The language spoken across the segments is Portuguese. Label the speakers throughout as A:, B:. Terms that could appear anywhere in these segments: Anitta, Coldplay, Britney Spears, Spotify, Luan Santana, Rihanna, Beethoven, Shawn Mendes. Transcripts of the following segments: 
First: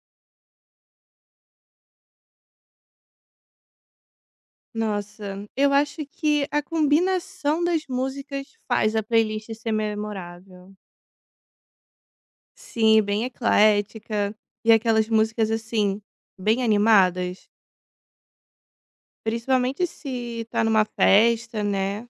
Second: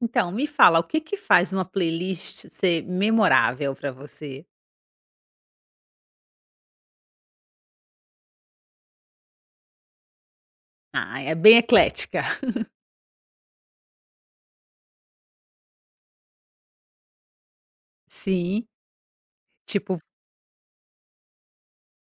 A: Então, me fala, o que que faz uma playlist ser memorável para você?
B: Nossa, eu acho que a combinação das músicas faz a playlist ser memorável.
A: Ah, é bem eclética.
B: Sim, bem eclética. E aquelas músicas assim, bem animadas.
A: Sim,
B: Principalmente
A: tipo,
B: se tá numa festa, né?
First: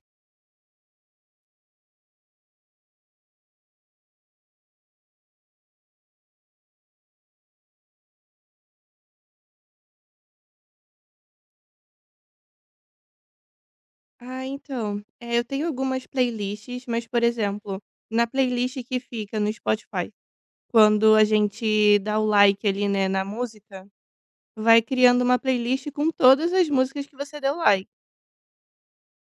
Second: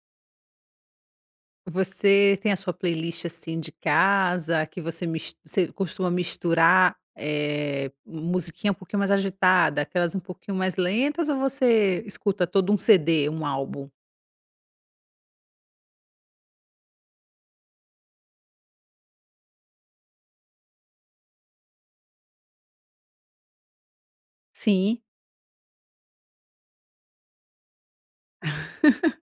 A: você tem a sua playlist, assim, de casa, que você mis você costuma misturar, musiquinha um pouquinho mais agitada, aquelas um pouquinho mais lentas ou você escuta todo um CD, um álbum?
B: Ah, então, é, eu tenho algumas playlists, mas, por exemplo, na playlist que fica no Spotify, quando a gente dá o like ali, né, na música, vai
A: Sim,
B: criando uma playlist com todas as músicas que você deu like.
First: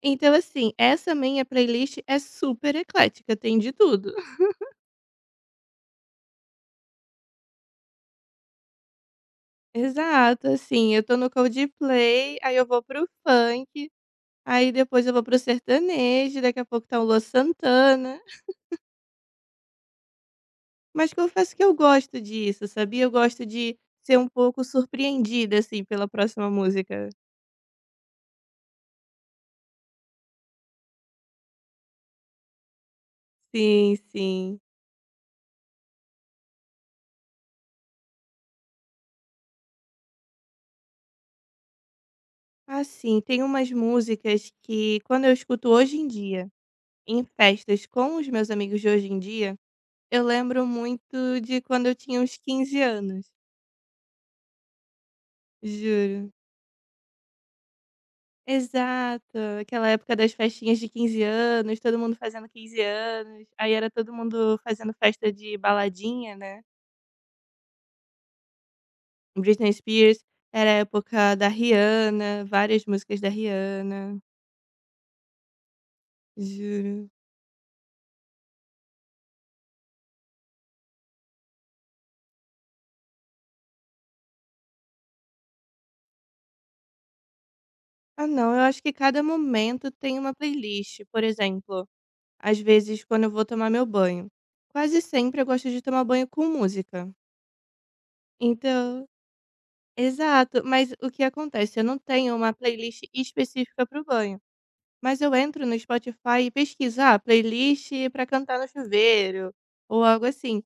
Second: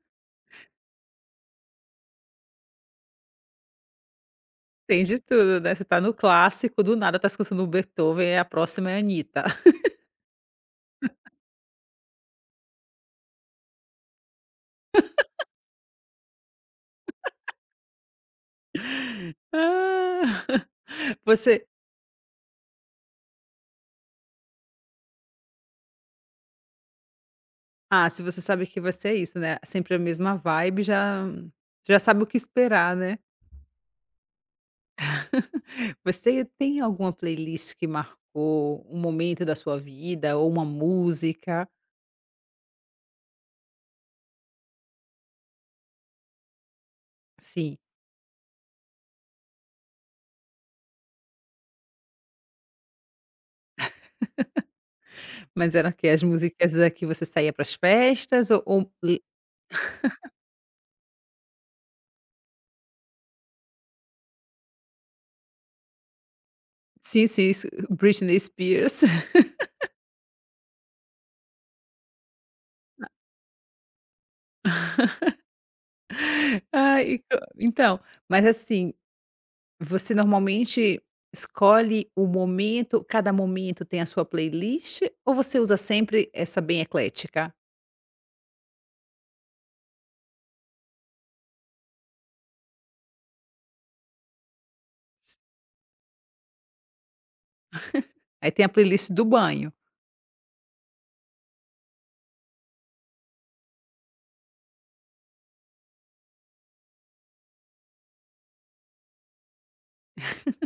B: Então, assim, essa minha playlist é super eclética, tem de tudo.
A: tem de tudo, né, você tá no clássico, do nada tá escutando o Beethoven, e a próxima é a Anitta.
B: Exato, assim, eu tô no Coldplay, aí eu vou pro funk, aí depois eu vou pro sertanejo, daqui a pouco tá o Luan Santana.
A: Ah,
B: Mas confesso que
A: você.
B: eu gosto disso, sabia? Eu gosto de ser um pouco surpreendida, assim, pela próxima música.
A: Ah, se você sabe que vai ser isso, né, sempre a mesma vibe, já sabe o que esperar, né.
B: Sim, sim.
A: Você tem alguma playlist que marcou um momento da sua vida ou uma música?
B: Assim, tem umas músicas que quando eu escuto hoje em dia, em
A: Sim,
B: festas com os meus amigos de hoje em dia, eu lembro muito de quando eu tinha uns 15 anos,
A: mas era que as
B: juro.
A: músicas da que você saía para as festas ou e
B: Exato, aquela época das festinhas de 15 anos, todo mundo fazendo 15 anos, aí era todo mundo fazendo festa de baladinha, né.
A: sim, sim, isso, Britney Spears.
B: Britney Spears, era a época da Rihanna, várias músicas da Rihanna, juro.
A: Ai, e co então, mas assim, você normalmente escolhe o momento, cada momento tem a sua playlist ou você usa sempre essa bem eclética?
B: Ah não, eu acho que cada momento tem uma playlist, por exemplo, às vezes quando eu vou tomar meu banho, quase sempre eu gosto de tomar banho com música,
A: Aí tem a
B: então
A: playlist do banho.
B: exato, mas o que acontece? Eu não tenho uma playlist específica para o banho, mas eu entro no Spotify e pesquiso, ah, playlist para cantar no chuveiro ou algo assim.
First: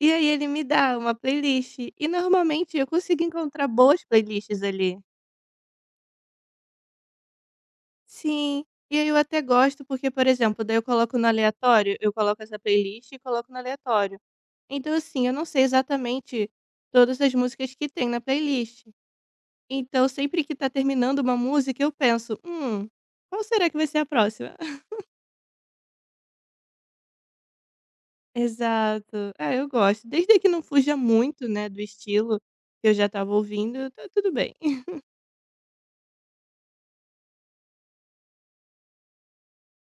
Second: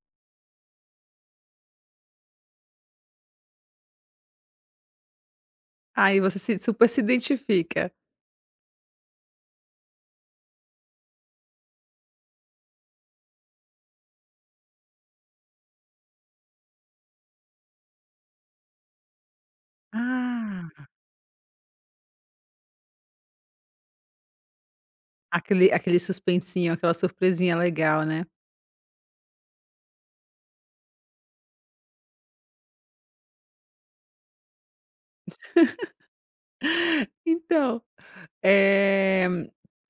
B: E aí ele me dá uma playlist e normalmente eu consigo encontrar boas playlists ali.
A: Aí você se super se identifica.
B: Sim, e aí eu até gosto porque, por exemplo, daí eu coloco no aleatório, eu coloco essa playlist e coloco no aleatório. Então assim, eu não sei exatamente todas as músicas que tem na playlist, então, sempre que tá
A: Ah,
B: terminando uma música, eu penso: qual será que vai ser a próxima?"
A: aquele suspensinho, aquela surpresinha legal, né.
B: Exato. É, eu gosto. Desde que não fuja muito, né, do estilo que eu já estava ouvindo, tá tudo bem.
A: Então, eh,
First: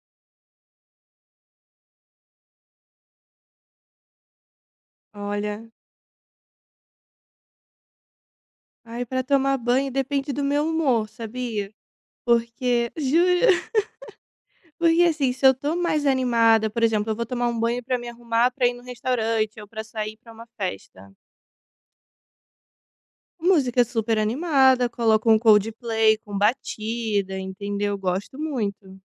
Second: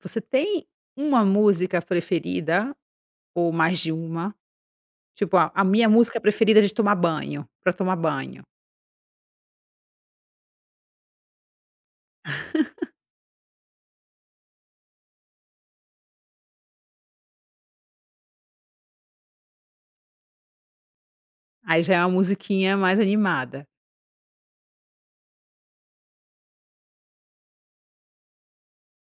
A: você tem uma música preferida ou mais de uma? Tipo, a
B: Olha,
A: minha música preferida é de tomar banho, pra tomar banho.
B: ai, pra tomar banho depende do meu humor, sabia? Porque juro, porque assim, se eu tô mais animada, por exemplo, eu vou tomar um banho pra me arrumar pra ir no restaurante ou pra sair pra uma festa.
A: Aí já é uma musiquinha mais animada.
B: Música super animada, coloco um Coldplay com batida, entendeu? Gosto muito.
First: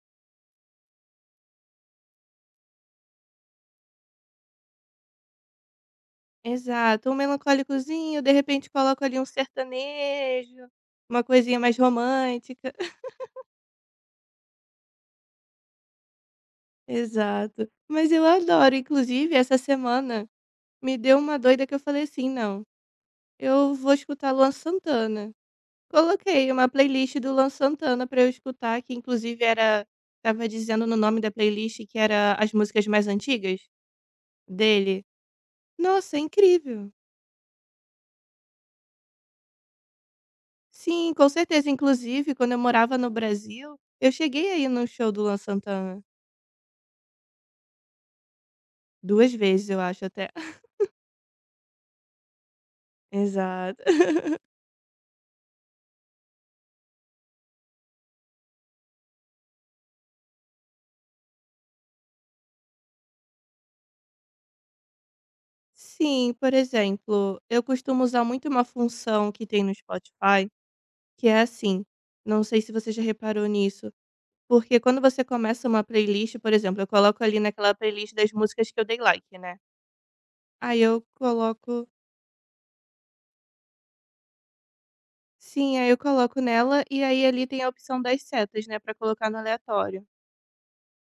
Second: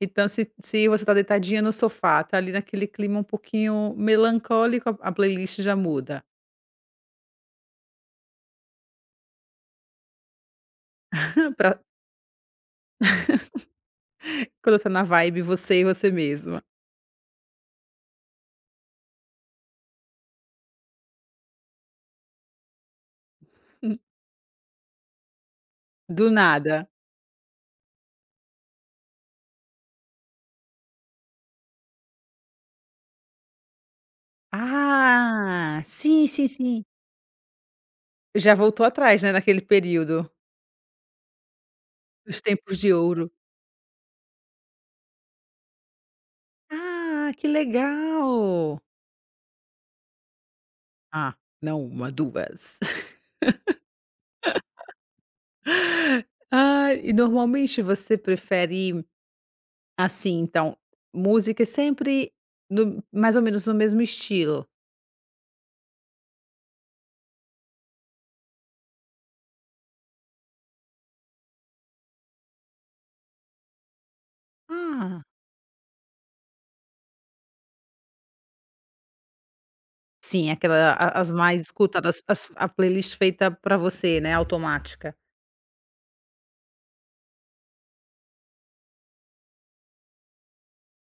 A: Então se você tá deitadinha no sofá, tá ali naquele clima um pouquinho melancólico, a playlist já muda,
B: Exato, um melancólicozinho, de repente coloco ali um sertanejo, uma coisinha mais
A: pra
B: romântica.
A: quando tá na vibe você e você mesma.
B: Exato. Mas eu adoro, inclusive essa semana me deu uma doida que eu falei assim: "Não, eu vou escutar Luan Santana".
A: Do
B: Coloquei uma
A: nada.
B: playlist do Luan Santana pra eu escutar, que inclusive era tava dizendo no nome da playlist que era as músicas mais antigas dele.
A: Ah,
B: Nossa, é
A: sim, sim, sim.
B: incrível.
A: Já voltou atrás, né, naquele período,
B: Sim, com certeza. Inclusive,
A: dos
B: quando eu
A: tempos de
B: morava no
A: ouro.
B: Brasil, eu cheguei aí ir num show do Luan Santana,
A: Ah, que legal.
B: 2 vezes, eu acho até.
A: Ah, não uma, 2.
B: Exato.
A: Ah, e normalmente você prefere, assim, então, música sempre no mais ou menos no mesmo estilo?
B: Sim, por exemplo, eu costumo usar muito uma função que tem no Spotify, que é assim, não sei se você já reparou nisso, porque quando você
A: Ah,
B: começa uma playlist, por exemplo, eu coloco ali naquela playlist das músicas que eu dei like, né.
A: sim,
B: Aí
A: aquela
B: eu
A: a as mais
B: coloco
A: escutadas, as a playlist feita pra você, né, automática.
B: Sim, aí eu coloco nela, e aí ali tem a opção das setas, né, pra colocar no aleatório.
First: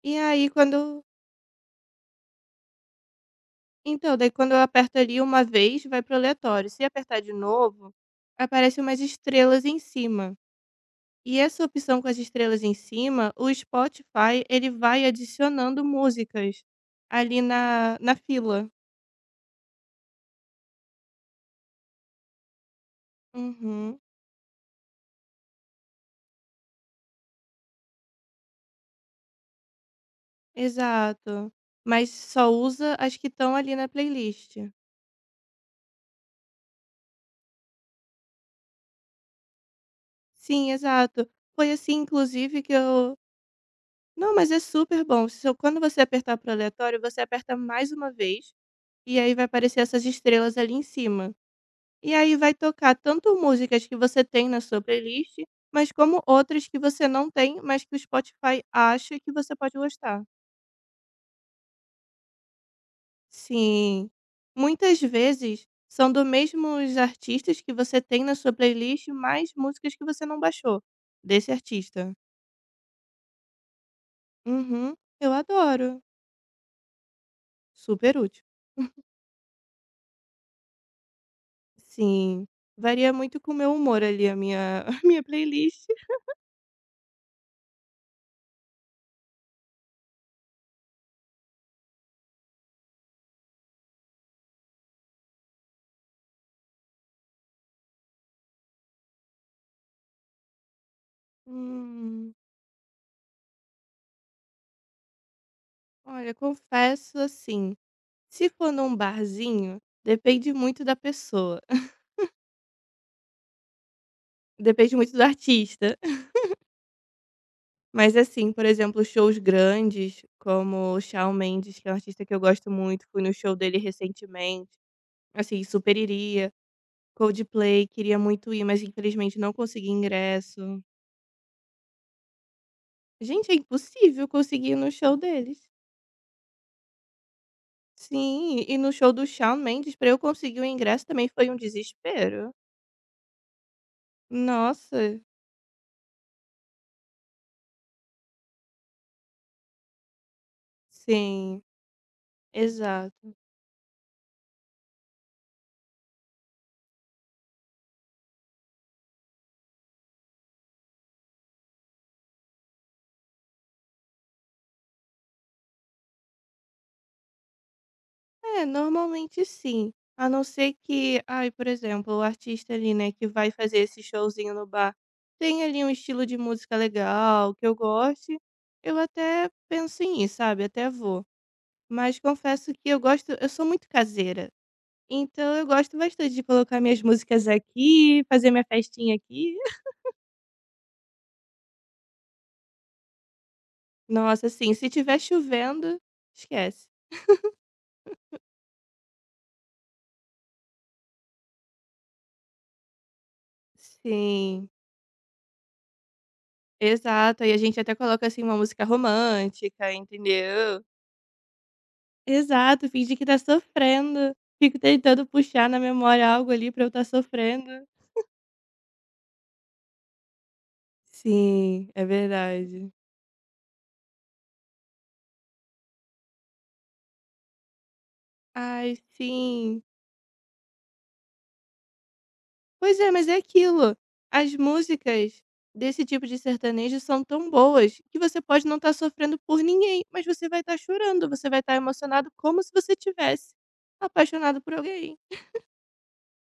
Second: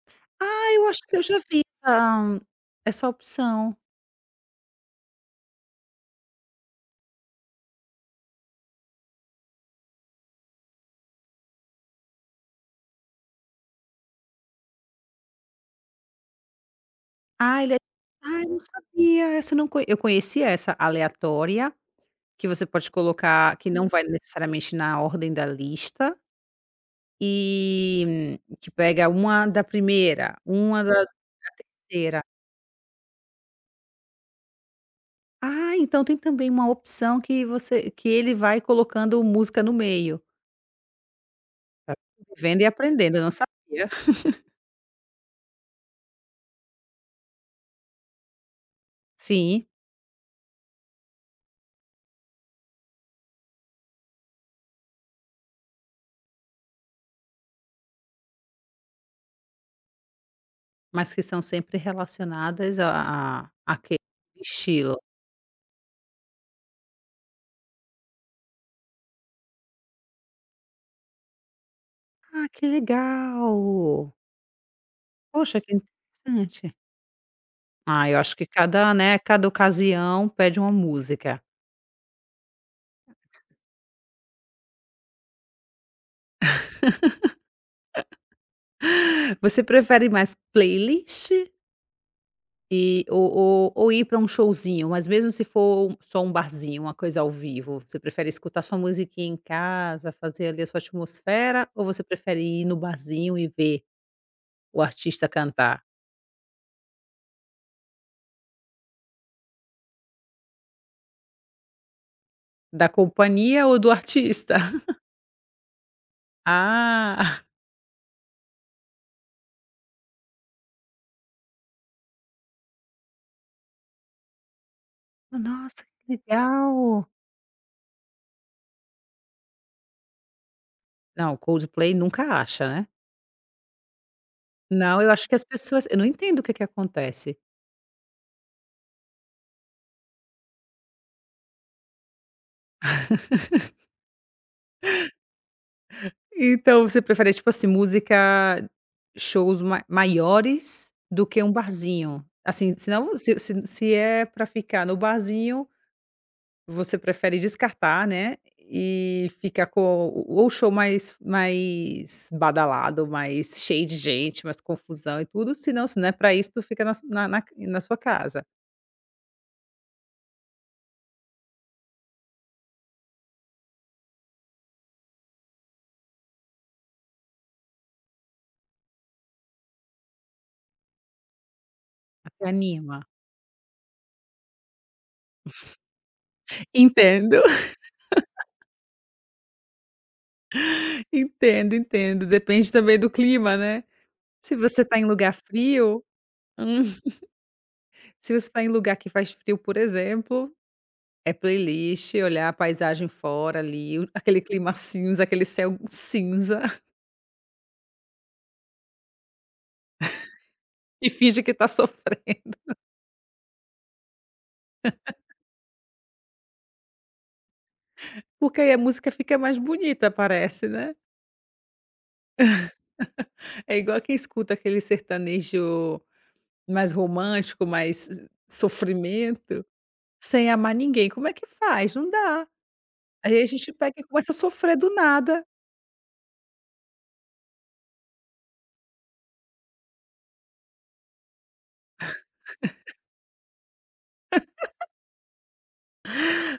B: E aí
A: Ah, eu acho
B: quando
A: que eu já vi essa opção.
B: então, daí quando eu aperto ali uma vez, vai para o aleatório. Se apertar de novo, aparece umas estrelas em cima. E essa opção com as estrelas em cima, o Spotify, ele vai adicionando músicas ali
A: Ah, ele é.
B: na, na
A: Ah, eu não
B: fila.
A: sabia, essa eu não co eu conhecia essa aleatória, que você pode colocar que não
B: Uhum,
A: vai necessariamente na ordem da lista, e que pega uma da primeira, uma da
B: exato. Mas
A: terceira.
B: só usa as que estão ali na playlist.
A: Ah, então tem também uma opção que você que ele vai colocando música no meio.
B: Sim, exato. Foi assim,
A: Tá
B: inclusive,
A: vivendo e
B: que eu.
A: aprendendo, eu não sabia.
B: Não, mas é super bom. Se eu- Quando você apertar pro aleatório, você aperta mais uma vez. E aí vai
A: Sim,
B: aparecer essas estrelas ali em cima. E aí vai tocar tanto músicas que você tem na sua playlist, mas como outras que você não tem, mas que o Spotify acha que você pode gostar.
A: mas que são sempre relacionadas a àquele
B: Sim.
A: estilo.
B: Muitas vezes são do mesmos artistas que você tem na sua playlist, mais músicas que você não baixou desse artista.
A: Ah, que legal.
B: Uhum. Eu
A: Poxa, que
B: adoro.
A: interessante. Ah,
B: Super
A: eu acho
B: útil.
A: que cada, né, cada ocasião pede uma música.
B: Sim. Varia muito com o meu humor ali, a minha, a minha playlist.
A: Você prefere mais playlist e ou ir para um showzinho, mas mesmo se for só um barzinho, uma coisa ao vivo, você prefere escutar sua musiquinha em casa, fazer ali a sua atmosfera, ou você
B: Hum,
A: prefere ir no barzinho e ver o artista cantar?
B: olha, confesso assim. Se for num barzinho, depende muito da pessoa,
A: Da companhia ou do artista?
B: depende muito do artista.
A: Ah,
B: Mas assim, por exemplo, shows grandes, como o Shawn Mendes, que é um artista que eu gosto muito, fui no show dele recentemente, assim,
A: nossa,
B: super
A: que
B: iria.
A: legal.
B: Coldplay, queria muito ir, mas infelizmente não consegui ingresso.
A: Não, Coldplay nunca acha, né.
B: Gente, é impossível conseguir ir no
A: Não, eu
B: show
A: acho que as
B: deles.
A: pessoas, eu não entendo o que que acontece.
B: Sim, e no show do Shawn Mendes, pra eu conseguir o ingresso também foi um desespero. Nossa,
A: Então você prefere, tipo assim, música, shows ma maiores do que um
B: sim,
A: barzinho? Assim, senão
B: exato.
A: se é pra ficar no barzinho, você prefere descartar, né, e ficar com o ou show mais badalado, mais cheio de gente, mais confusão e tudo, senão, se não é pra isso tu fica na su na na na sua casa,
B: É, normalmente sim. A não ser que, ai, por exemplo, o artista ali, né, que vai fazer esse showzinho no bar, tem ali um estilo de música legal, que eu goste, eu até penso em ir, sabe? Até vou. Mas
A: até
B: confesso que eu
A: anima.
B: gosto, eu sou muito caseira. Então eu gosto bastante de colocar minhas
A: Entendo,
B: músicas aqui, fazer minha festinha aqui.
A: entendo, entendo, depende também do clima, né.
B: Nossa,
A: Se
B: assim,
A: você
B: se
A: tá em
B: tiver
A: lugar
B: chovendo,
A: frio, hum.
B: esquece.
A: Se você está em lugar que faz frio, por exemplo, é playlist, olhar a paisagem fora ali, o aquele
B: Sim,
A: clima cinza, aquele céu cinza.
B: exato. E a gente até coloca assim uma música romântica, entendeu?
A: E finge que está sofrendo.
B: Exato, finge que tá sofrendo. Fico tentando puxar na memória algo ali pra eu estar sofrendo.
A: Porque aí a música fica mais bonita, parece, né.
B: Sim, é verdade.
A: É igual quem escuta aquele sertanejo mais romântico, mais
B: Ai,
A: sofrimento,
B: sim.
A: sem amar ninguém. Como é que faz? Não dá.
B: Pois é, mas é
A: Aí a gente pega
B: aquilo.
A: e começa a
B: As
A: sofrer do
B: músicas
A: nada.
B: desse tipo de sertanejo são tão boas que você pode não estar sofrendo por ninguém, mas você vai estar chorando, você vai estar emocionado como se você tivesse apaixonado por alguém.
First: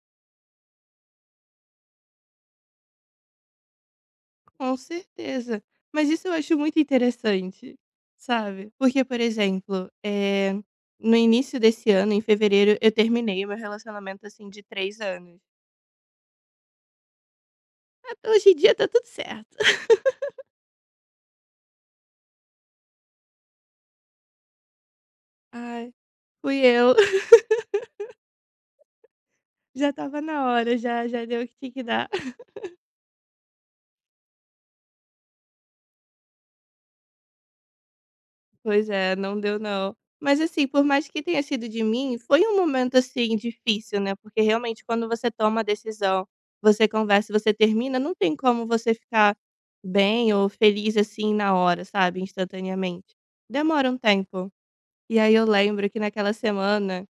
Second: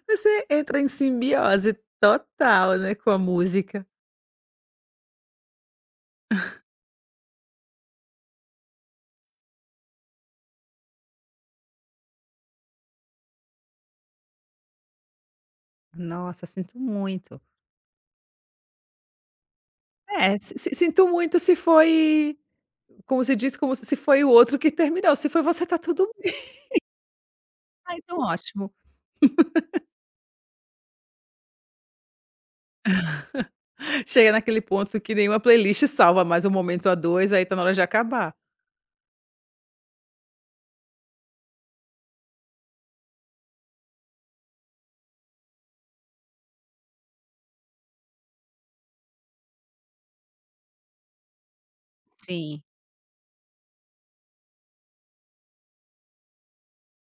A: Você entra em simbiose total, né, com a música.
B: Com certeza. Mas isso eu acho muito interessante, sabe? Porque, por exemplo, no início desse ano, em fevereiro, eu terminei o meu relacionamento assim de 3 anos.
A: Nossa, sinto muito.
B: Até hoje em dia tá tudo certo.
A: É, si si sinto muito, se foi, como se diz, como, se foi o outro que terminou, se foi você, tá
B: Ai,
A: tudo bem.
B: fui eu.
A: Ah, então ótimo.
B: Já tava na hora, já, já deu o que tinha que dar.
A: Chega naquele ponto que nenhuma playlist salva mais um momento a 2. Aí tá na hora de acabar.
B: Pois é, não deu não. Mas assim, por mais que tenha sido de mim, foi um momento, assim, difícil, né, porque realmente quando você toma a decisão, você conversa e você termina, não tem como você ficar bem ou feliz, assim, na hora, sabe,
A: Sim.
B: instantaneamente. Demora um tempo. E aí eu lembro que naquela semana,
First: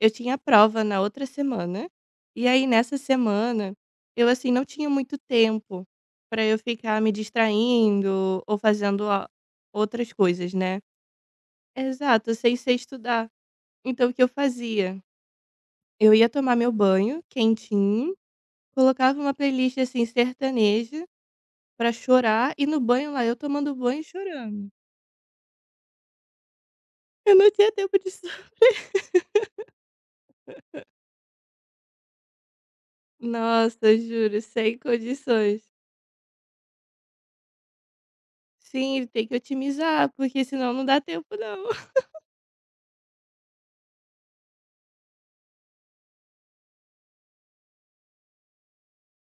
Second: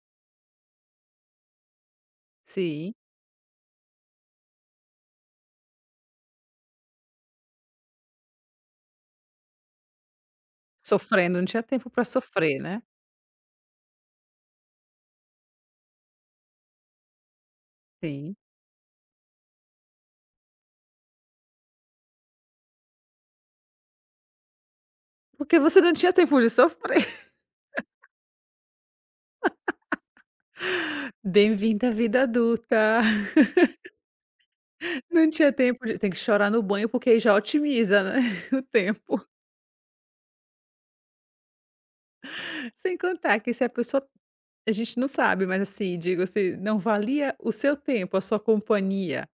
B: eu tinha prova na outra semana, e aí
A: Sim,
B: nessa semana, eu, assim, não tinha muito tempo para eu ficar me distraindo ou fazendo a outras coisas, né.
A: sofrendo, não tinha tempo pra
B: Exato, sem
A: sofrer,
B: ser
A: né.
B: estudar. Então o que eu fazia? Eu ia tomar meu banho quentinho,
A: Sim,
B: colocava uma playlist, assim, sertaneja pra chorar e no banho lá eu tomando banho e chorando.
A: porque você não tinha tempo de sofrer.
B: Eu não tinha tempo disso.
A: Bem-vinda à vida adulta.
B: Nossa, juro, sem
A: Não tinha
B: condições.
A: tempo de, tem que chorar no banho, porque aí já otimiza, né, o
B: Sim,
A: tempo.
B: tem que otimizar, porque senão não dá tempo não.
A: Sem contar que se a pessoa, a gente não sabe, mas assim, digo assim, não valia o seu tempo, a sua companhia,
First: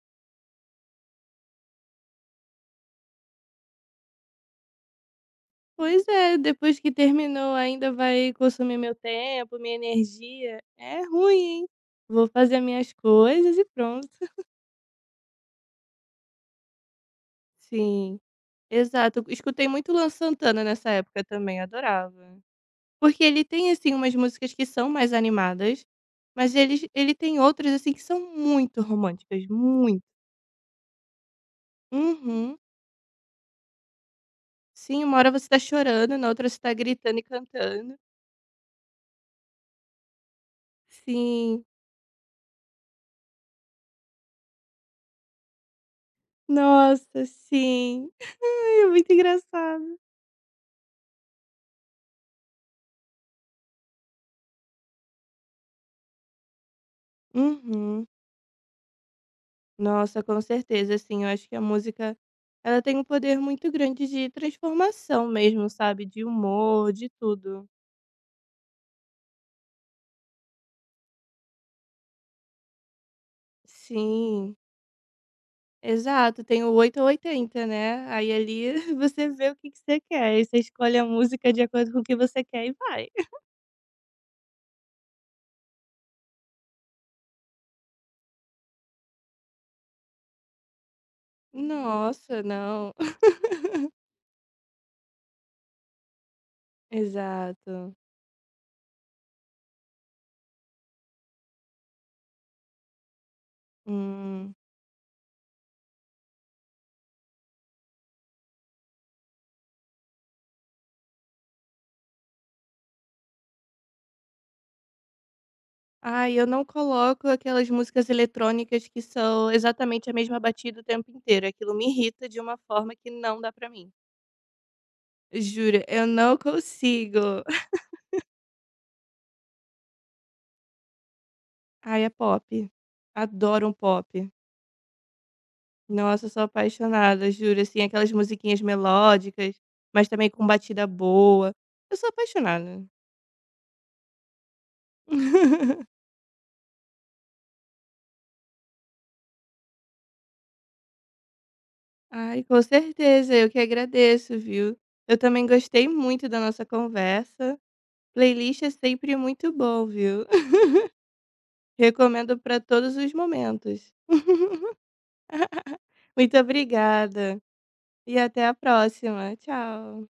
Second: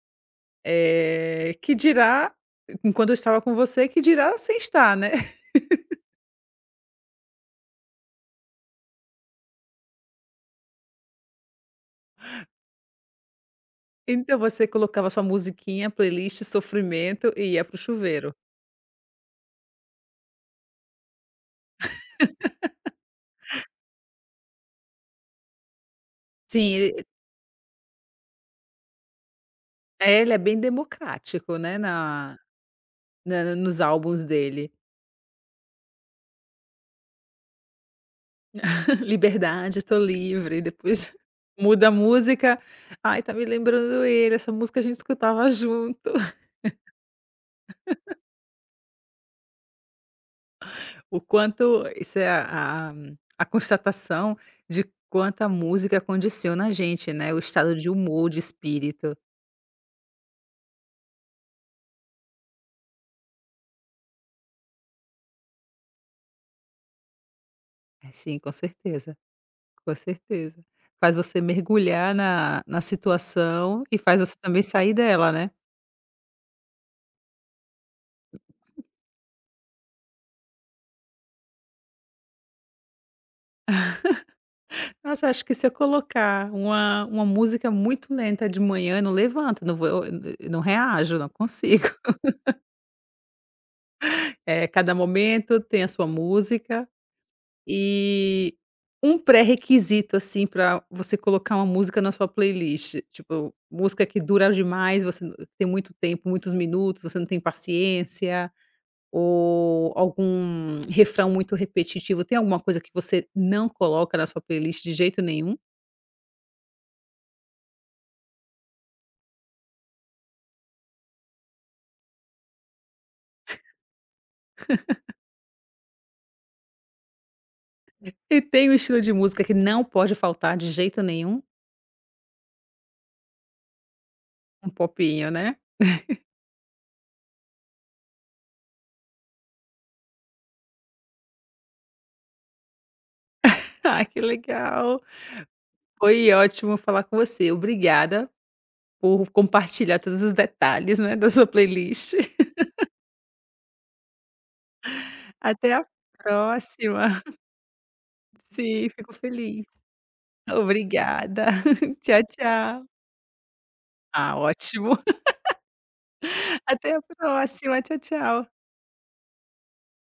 A: que dirá enquanto eu estava com você, que dirá sem estar, né.
B: Pois é, depois que terminou ainda vai consumir meu tempo, minha energia. É ruim, hein. Vou fazer minhas coisas e pronto.
A: Então você colocava sua musiquinha, playlist sofrimento e ia pro
B: Sim.
A: chuveiro.
B: Exato, escutei muito Luan Santana nessa época também, adorava. Porque ele tem, assim, umas músicas que são mais animadas, mas
A: Sim,
B: eles ele tem outras, assim, que são muito românticas, muito.
A: ele é bem democrático, né,
B: Uhum.
A: na nos álbuns dele.
B: Sim, uma hora você tá chorando, na outra você tá gritando e cantando.
A: Liberdade, tô livre, depois
B: Sim.
A: muda a música, "Ai, tá me lembrando ele, essa música a gente escutava junto".
B: Nossa, sim. Ai, é muito engraçado.
A: O quanto isso é a constatação de quanto a música condiciona a gente, né, o estado de
B: Uhum.
A: humor, de espírito.
B: Nossa, com certeza, assim, eu acho que a música, ela tem um poder muito grande de transformação mesmo, sabe, de humor, de tudo.
A: É sim, com certeza, com certeza. Faz você mergulhar na situação e faz você
B: Sim,
A: também sair dela, né.
B: exato, tem o 8 ou 80, né, aí ali você vê o que que você quer, aí você escolhe a música de acordo com o que você quer e vai.
A: Nossa, acho que se eu colocar uma música muito lenta de manhã, eu não levanto, não vou eu não reajo, não consigo.
B: Nossa, não.
A: É cada momento tem a sua música.
B: Exato.
A: E um pré-requisito, assim, pra você colocar uma música na sua playlist, tipo, música que dura
B: Hum.
A: demais, você n tem muito tempo, muitos minutos, você não tem paciência, ou algum refrão muito repetitivo. Tem alguma coisa que você não coloca na sua playlist de jeito nenhum?
B: Ai, eu não coloco aquelas músicas eletrônicas que são exatamente a mesma batida o tempo inteiro, aquilo me irrita de uma forma que não dá pra mim. Juro, eu não consigo.
A: E tem um estilo de música que não pode faltar de jeito nenhum?
B: Ai, é pop. Adoro um pop.
A: Um popinho, né?
B: Nossa, eu sou apaixonada, juro, assim, aquelas musiquinhas melódicas, mas também com batida boa. Eu sou apaixonada.
A: Ah, que legal! Foi ótimo falar com você. Obrigada por compartilhar todos os detalhes, né, da sua playlist.
B: Ai, com certeza, eu que agradeço, viu? Eu também
A: Até a
B: gostei muito da nossa
A: próxima.
B: conversa. Playlist é
A: Sim, fico
B: sempre muito
A: feliz.
B: bom, viu?
A: Obrigada. Tchau,
B: Recomendo para
A: tchau.
B: todos os momentos.
A: Ah, ótimo.
B: Muito
A: Até a
B: obrigada
A: próxima. Tchau,
B: e até a
A: tchau.
B: próxima. Tchau.